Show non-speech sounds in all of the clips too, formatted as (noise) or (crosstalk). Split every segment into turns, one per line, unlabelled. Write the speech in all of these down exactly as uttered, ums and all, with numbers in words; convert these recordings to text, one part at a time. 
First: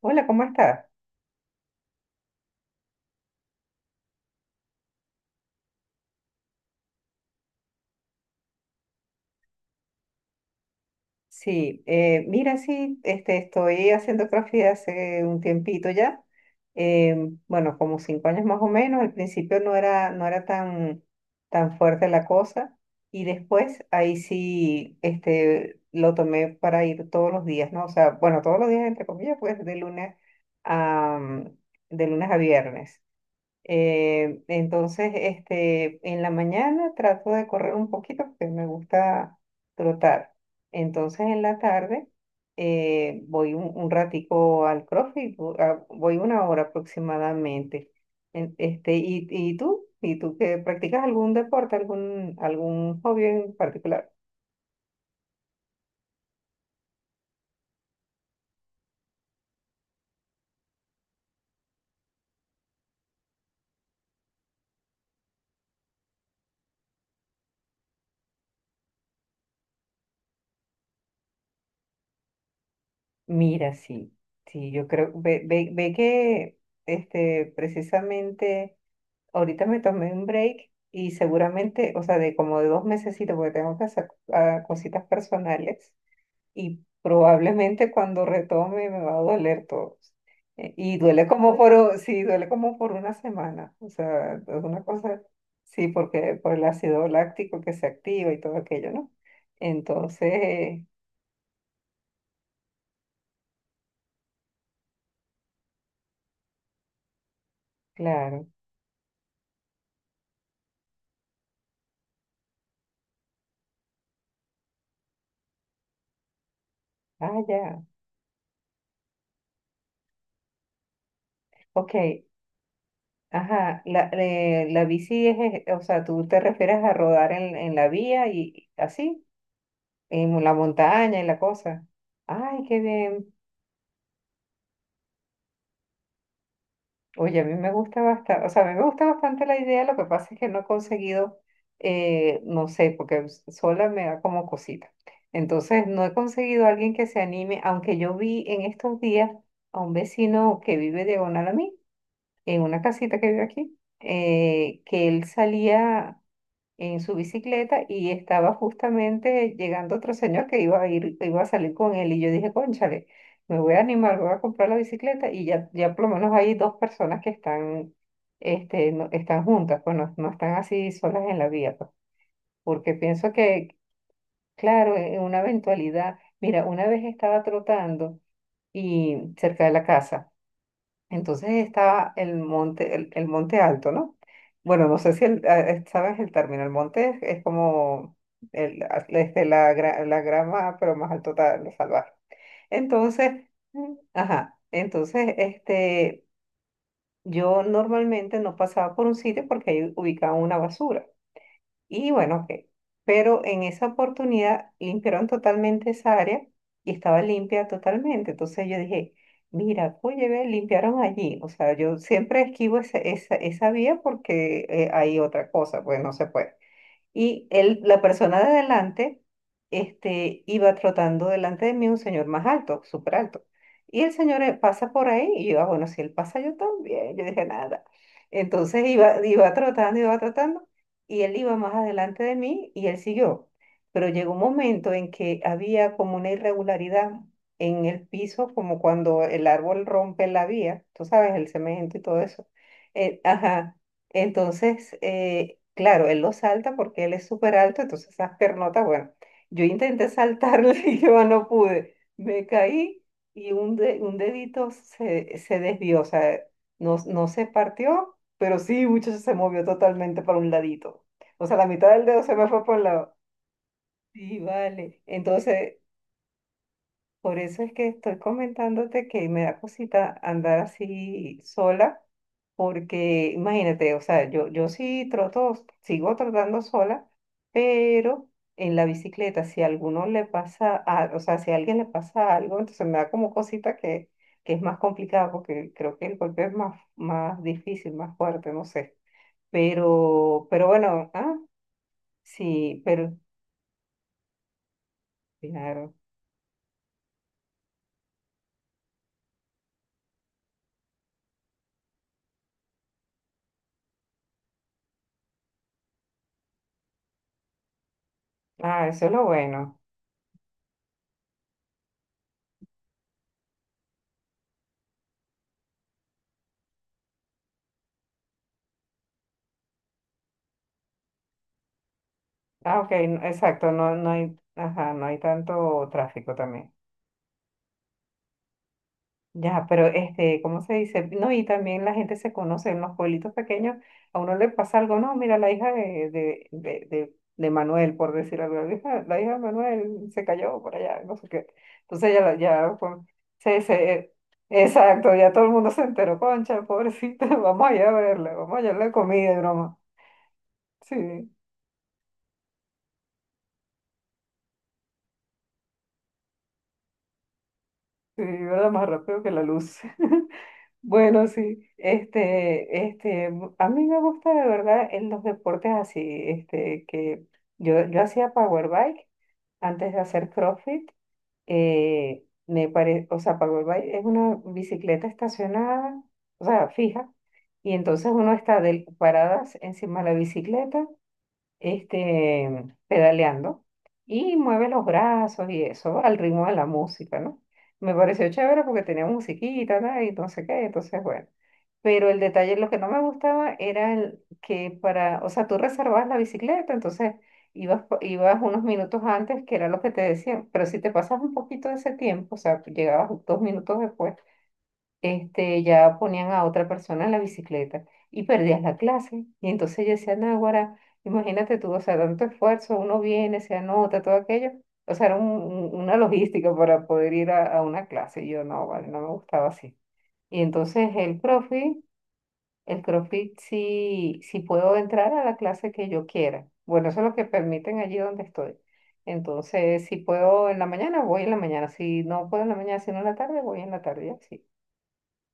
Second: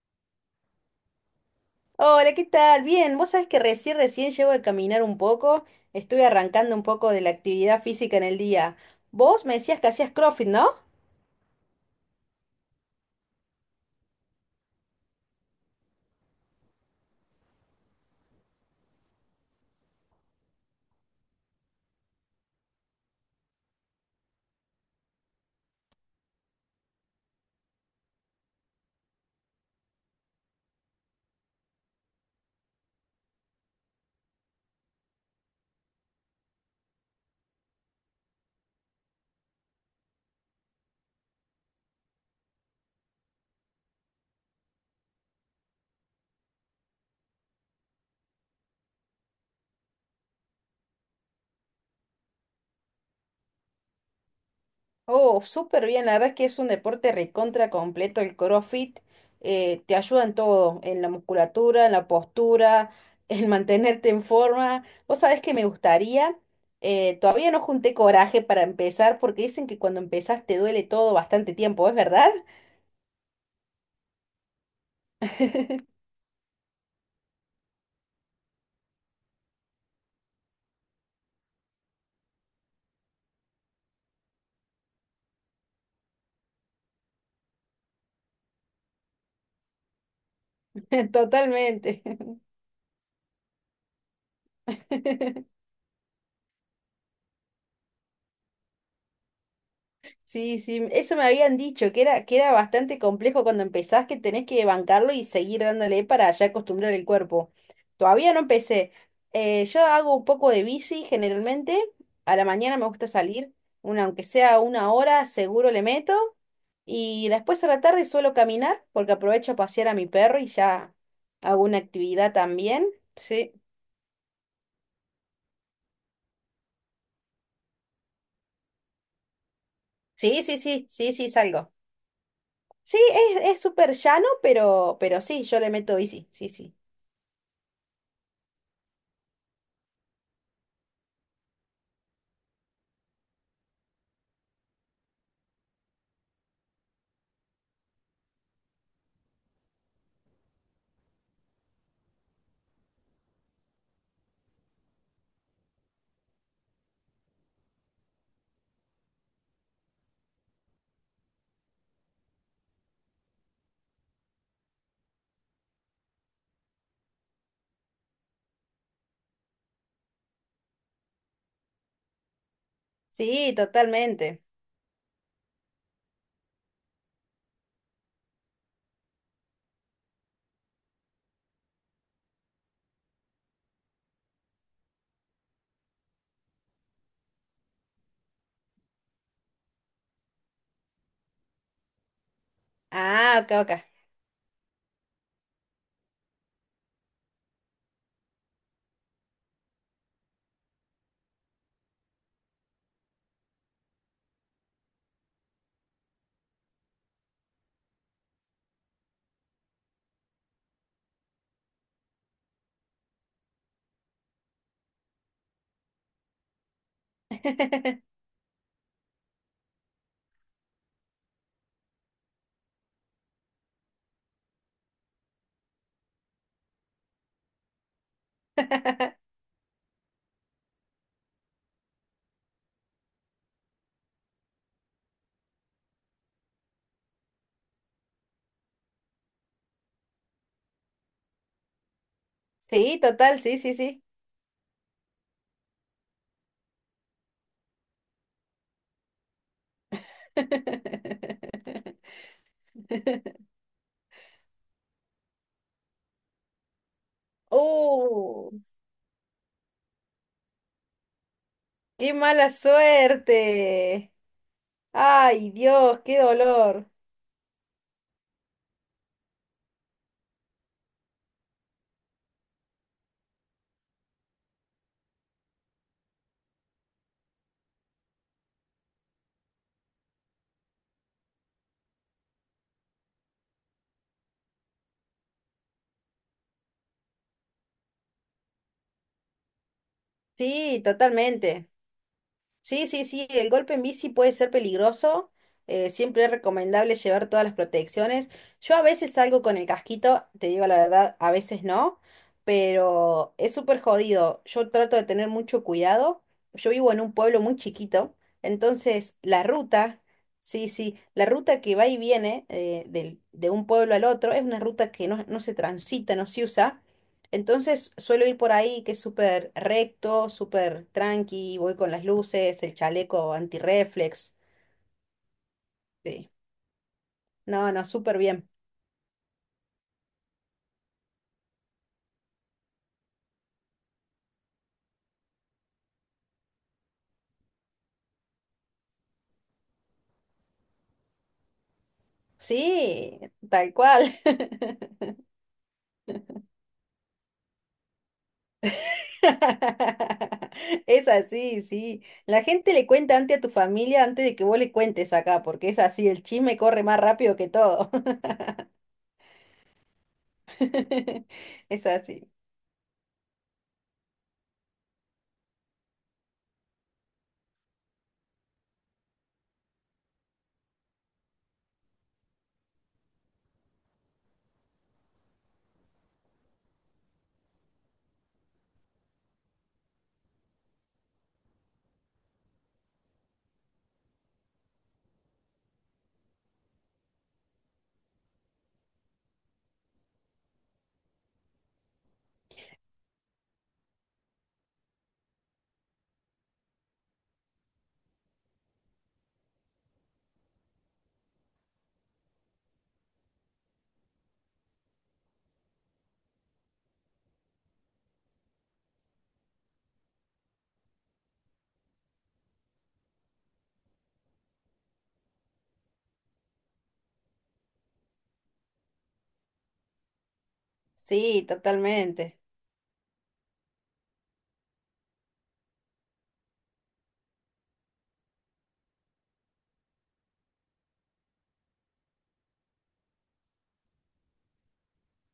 Hola, ¿cómo estás?
Hola, ¿qué tal? Bien, vos sabés que recién, recién llego de caminar un poco, estuve arrancando un poco de la actividad física en el día. Vos me decías que hacías CrossFit, ¿no?
Sí, eh, mira, sí, este, estoy haciendo CrossFit hace un tiempito ya. Eh, bueno, como cinco años más o menos. Al principio no era, no era tan, tan fuerte la cosa. Y después ahí sí, este, lo tomé para ir todos los días, ¿no? O sea, bueno, todos los días, entre comillas, pues de lunes a, mm, de lunes a viernes. Eh, entonces, este, en la mañana trato de correr un poquito porque me gusta trotar. Entonces, en la tarde eh, voy un, un ratico al CrossFit, vo- a- voy una hora aproximadamente. En- este, ¿y, y tú? ¿Y tú que practicas algún deporte, algún, algún hobby en particular?
Oh, súper bien, la verdad es que es un deporte recontra completo el CrossFit, eh, te ayuda en todo, en la musculatura, en la postura, (laughs) en mantenerte en forma. Vos sabés que me gustaría, eh, todavía no junté coraje para empezar porque dicen que cuando empezás te duele todo bastante tiempo, ¿es verdad?
Mira, sí, sí, yo creo, ve, ve, ve
(laughs)
que este, precisamente ahorita me tomé un break y seguramente, o sea, de como de dos mesecitos, porque tengo que hacer ah, cositas personales y probablemente cuando retome me va a doler todo. Eh, Y duele como por, o-
Totalmente.
sí, duele como por una semana, o sea, es una cosa,
(laughs)
sí, porque por el ácido láctico que se activa y todo aquello, ¿no?
Sí,
Entonces,
sí, eso me habían dicho, que era, que era bastante complejo cuando empezás, que tenés que bancarlo y seguir dándole para ya acostumbrar el cuerpo. Todavía no
claro,
empecé. Eh, yo hago un poco de bici generalmente, a la mañana me gusta salir, una, aunque sea una hora, seguro le meto, y
ah,
después a la
ya,
tarde suelo caminar, porque aprovecho a pasear a mi perro y ya hago una
ok,
actividad también. Sí,
ajá, la, eh, la bici es, eh, o sea, tú te refieres a rodar en, en la vía y así, en
sí,
la
sí, sí, sí,
montaña y
sí,
la
salgo.
cosa. Ay, qué
Sí,
bien.
es, es súper llano, pero, pero sí, yo le meto bici, sí, sí.
Oye, a mí me gusta bastante, o sea, a mí me gusta bastante la idea, lo que pasa es que no he conseguido, eh, no sé, porque s- sola me da como cosita. Entonces, no he conseguido a alguien que se anime, aunque yo vi en estos días a un vecino que vive diagonal a mí, en una casita que vive aquí, eh, que él salía en su bicicleta y estaba justamente llegando otro señor que iba a ir, iba a salir con él y yo dije, cónchale, me voy a animar, voy a comprar la bicicleta y ya, ya por lo menos hay dos personas que están, este, no- están juntas, pues no, no están así solas en la vía, pues, porque pienso
Sí,
que,
totalmente.
claro, en una eventualidad, mira, una vez estaba trotando y cerca de la casa. Entonces estaba el monte, el, el monte alto, ¿no? Bueno, no sé si el- ah, eh, sabes el término. El monte es, es como el, ah, este, la, gra- la grama, pero más alto ta- lo salvaje. Entonces,
Ah, ok,
mm,
ok.
ajá, entonces este, yo normalmente no pasaba por un sitio porque ahí ubicaba una basura. Y bueno, ok. Pero en esa oportunidad limpiaron totalmente esa área y estaba limpia totalmente. Entonces yo dije, mira, oye, ve, limpiaron allí. O sea, yo siempre esquivo esa, esa, esa vía porque eh, hay otra cosa, pues no se puede. Y él, la
(laughs)
persona de adelante, este, iba trotando delante de mí un señor más alto, súper alto. Y el señor eh, pasa por ahí y yo, ah, bueno, si él pasa yo también, yo dije nada. Entonces iba, iba trotando, iba trotando y él iba más adelante de mí y él siguió. Pero llegó un momento en que había como una irregularidad en el piso, como cuando el árbol rompe la vía, tú sabes, el cemento y todo eso.
Sí,
Eh,
total, sí, sí,
ajá.
sí.
Entonces, eh, claro, él lo salta porque él es súper alto, entonces esas pernotas, bueno, yo intenté saltarle (laughs) y yo no pude,
(laughs)
me caí y un, de- un dedito se, se desvió, o sea, no, no se partió,
¡Uh!
pero sí, mucho se movió totalmente para un ladito, o sea, la mitad del
¡Qué
dedo se me
mala
fue por un lado.
suerte!
Sí, vale.
¡Ay,
Entonces,
Dios, qué dolor!
por eso es que estoy comentándote que me da cosita andar así sola, porque imagínate, o sea, yo, yo sí troto, sigo trotando sola, pero en la bicicleta, si a alguno le pasa, a- o sea, si a alguien le pasa algo, entonces me da como cosita que, que es más complicado, porque creo que el golpe es más, más difícil, más fuerte, no sé. Pero, pero
Sí,
bueno, ah,
totalmente.
sí,
Sí, sí,
pero
sí, el golpe en bici puede ser peligroso. Eh,
claro.
siempre es recomendable llevar todas las protecciones. Yo a veces salgo con el casquito, te digo la verdad, a veces no, pero es súper jodido. Yo trato de tener mucho cuidado. Yo vivo en un pueblo muy chiquito,
Ah, eso es
entonces
lo
la
bueno.
ruta, sí, sí, la ruta que va y viene eh, del- de un pueblo al otro es una ruta que no, no se transita, no se usa. Entonces suelo ir por ahí que es súper recto, súper tranqui, voy con las luces, el
Ah, ok, no-
chaleco
exacto, no, no
antirreflex.
hay, ajá, no hay tanto
Sí.
tráfico también.
No, no, súper bien.
Ya, pero este, ¿cómo se dice? No, y también la gente se conoce en los pueblitos pequeños, a uno le pasa algo, no, mira, la hija de, de, de, de, de Manuel, por decir algo, la hija, la hija de Manuel se cayó por allá, no sé qué. Entonces ya, la- ya, pues,
Sí,
se,
tal
se,
cual. (laughs)
exacto, ya todo el mundo se enteró, concha, pobrecita, (laughs) vamos allá a verla, vamos allá a la comida, y broma.
Es
Sí,
así, sí. La gente le cuenta antes a tu familia antes de que vos le cuentes acá, porque es así, el chisme corre más rápido que todo.
sí, ¿verdad? Más rápido que la luz. (laughs) Bueno,
(laughs)
sí,
Es así.
este, este, a mí me gusta de verdad en los deportes así, este, que yo, yo hacía power bike antes de hacer CrossFit, eh, me pare, o sea, power bike es una bicicleta estacionada, o sea, fija, y entonces uno está del- paradas encima de la bicicleta, este, pedaleando y mueve los brazos y eso al ritmo de la música, ¿no? Me pareció chévere porque tenía musiquita, ¿no? Y no sé qué, entonces, bueno. Pero el detalle, lo que no me gustaba era el que para, o sea, tú reservabas la bicicleta, entonces ibas, po- ibas unos minutos antes, que era lo que te decían, pero si te pasas un poquito de ese tiempo, o sea, llegabas dos minutos después, este, ya ponían a otra persona en la bicicleta y perdías la clase. Y entonces yo decía, Náguara, imagínate tú, o sea, tanto esfuerzo, uno viene, se anota, todo aquello. O sea, era un- un- una logística para poder ir a, a una clase. Y yo no, vale, no me gustaba así. Y entonces el
Sí,
profe
totalmente.
el CrossFit sí, sí puedo entrar a la clase que yo quiera. Bueno, eso es lo que permiten allí donde estoy. Entonces, si puedo en la mañana, voy en la mañana. Si no puedo en la mañana, sino en la tarde, voy en la tarde, y así.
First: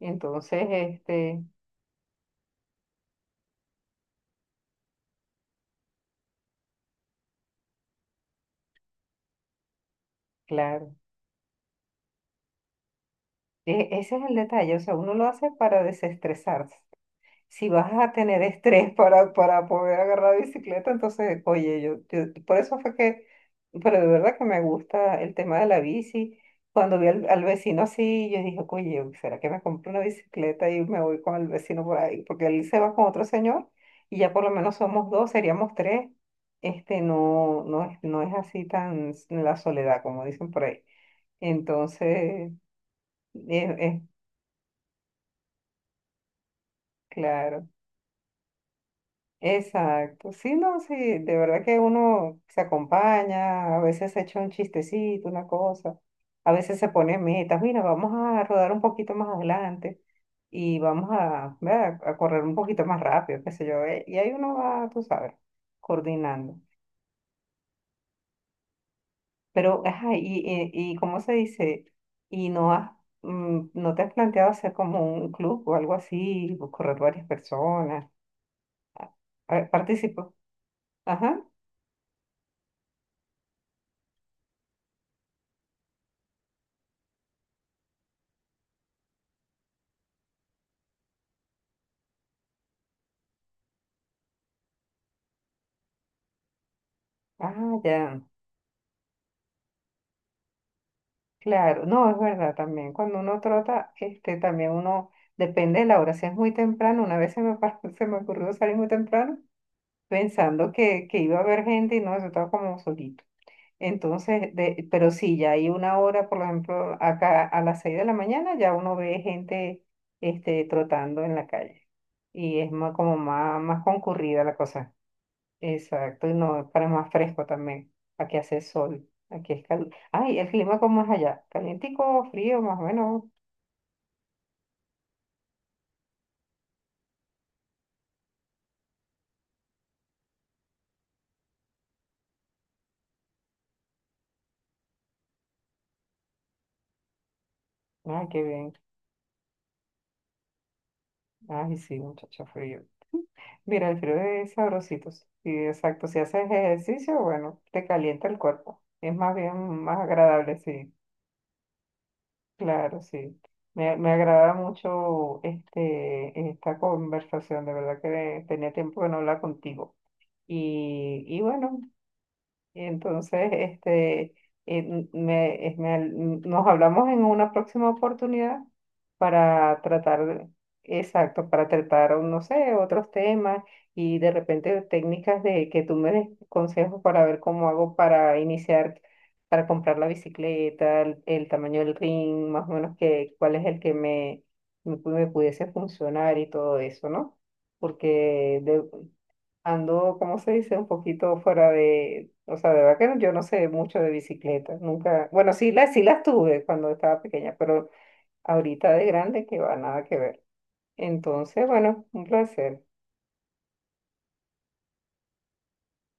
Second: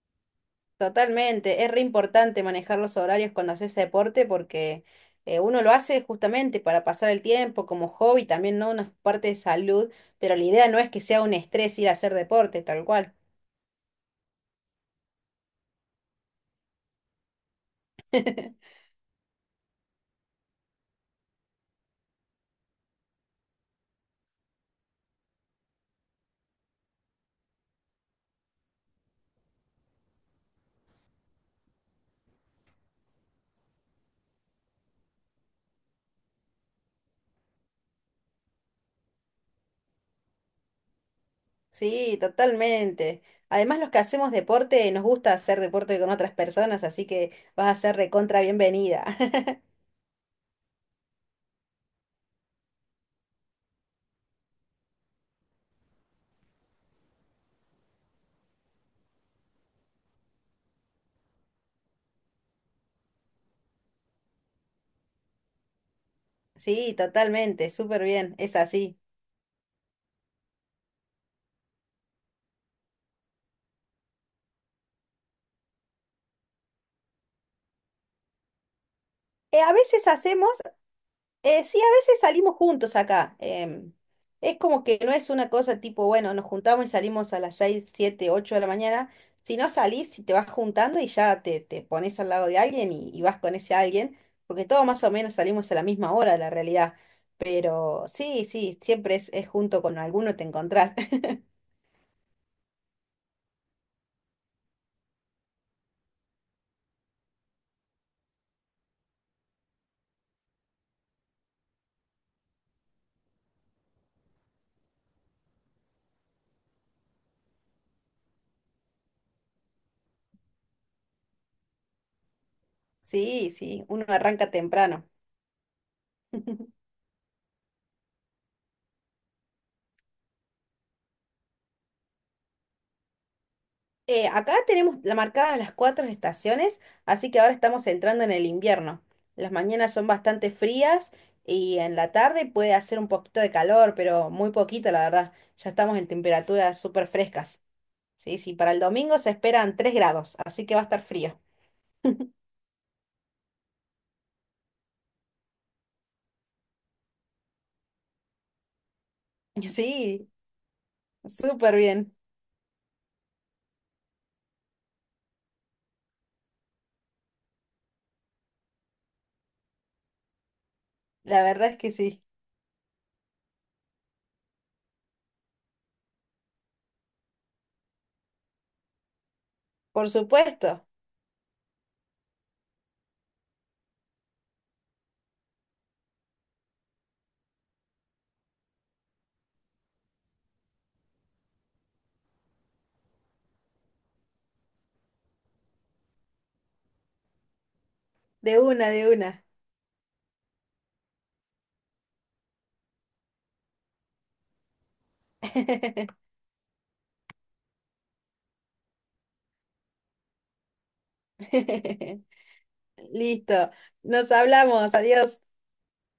Entonces, este,
Totalmente, es re importante manejar los horarios cuando haces deporte porque eh, uno lo hace justamente para pasar el tiempo como hobby, también no una parte de salud, pero la idea no es
claro,
que sea un estrés ir a hacer deporte, tal cual.
e- ese es el detalle. O sea, uno lo hace para desestresarse. Si vas a tener
(laughs)
estrés para, para poder agarrar bicicleta, entonces, oye, yo, yo- por eso fue que, pero de verdad que me gusta el tema de la bici. Cuando vi al, al vecino así, yo dije, oye, ¿será que me compro una bicicleta y me voy con el vecino por ahí? Porque él se va con otro señor y ya por lo menos somos dos, seríamos tres. Este, no, no, es- no es así tan s- la soledad, como dicen por ahí.
Sí,
Entonces,
totalmente.
es,
Además, los que
es
hacemos deporte nos gusta hacer deporte con otras personas, así que
claro.
vas a ser recontra bienvenida. (laughs)
Exacto, sí, no, sí, de verdad que uno se acompaña, a veces se echa un chistecito, una cosa, a veces se pone metas, mira, vamos a rodar un poquito más adelante y vamos a, ¿verdad? A correr un poquito más rápido, qué sé yo, eh, y ahí uno va, tú sabes, coordinando.
Sí, totalmente, súper bien, es así.
Pero, ajá, y, y, y ¿cómo se dice? ¿Y no has, mm, no te has planteado hacer como un club o algo así, o correr varias personas? A
Eh,
ver,
a veces
participo.
hacemos.
Ajá,
Eh, sí, a veces salimos juntos acá. Em, es como que no es una cosa tipo, bueno, nos juntamos y salimos a las seis, siete, ocho de la mañana. Si no salís, si te vas juntando y ya te, te pones al lado de alguien y, y vas con ese alguien, porque todos más o menos salimos a la misma hora, la realidad.
ah,
Pero
ya.
sí, sí, siempre es, es junto con alguno te encontrás. (laughs)
Claro, no, es verdad también. Cuando uno trota, este, también uno depende de la hora. Si es muy temprano, una vez se me, pa- (laughs) se me ocurrió salir muy temprano pensando que, que iba a haber gente y no, yo estaba como solito. Entonces, de, pero sí, ya hay una hora, por ejemplo, acá a las seis de la mañana ya uno ve gente este, trotando en la calle y es más, como
Sí,
más, más
sí, uno
concurrida
arranca
la cosa.
temprano.
Exacto, y no,
(laughs)
para más fresco también. Aquí hace sol, aquí es caliente. Ay, el clima cómo es allá, calientico, o frío, más o menos.
Eh, acá tenemos la marcada las cuatro estaciones, así que ahora estamos entrando en el invierno. Las mañanas son bastante frías y en la tarde puede hacer un poquito de calor, pero muy poquito, la verdad. Ya estamos en temperaturas súper frescas.
Ay,
Sí,
qué
sí, para
bien.
el domingo se esperan tres grados, así que va a estar frío.
Ay, sí, muchacho, frío. Mira, el frío es sabrosito. Sí, exacto, si haces ejercicio, bueno, te calienta el cuerpo. Es más bien
(laughs)
más
Sí,
agradable, sí.
súper bien.
Claro, sí. Me, me agrada mucho este, esta conversación, de verdad que tenía tiempo de no hablar contigo. Y, y
La verdad es
bueno,
que sí.
y entonces, este, en- me, es- me- nos hablamos en una próxima oportunidad para
Por
tratar,
supuesto.
exacto, para tratar, no sé, otros temas y de repente técnicas de que tú me des consejos para ver cómo hago para iniciar, para comprar la bicicleta, el, el tamaño del ring, más o menos que, cuál es el que me, me, pu- me pudiese funcionar y todo eso, ¿no? Porque
De
de,
una, de una.
ando, ¿cómo se dice? Un poquito fuera de, o sea, de verdad que no- yo no sé mucho de bicicletas, nunca, bueno, sí las, sí
(laughs)
las tuve cuando estaba pequeña, pero ahorita de grande que va, nada que ver. Entonces, bueno, un placer.
Listo. Nos hablamos. Adiós.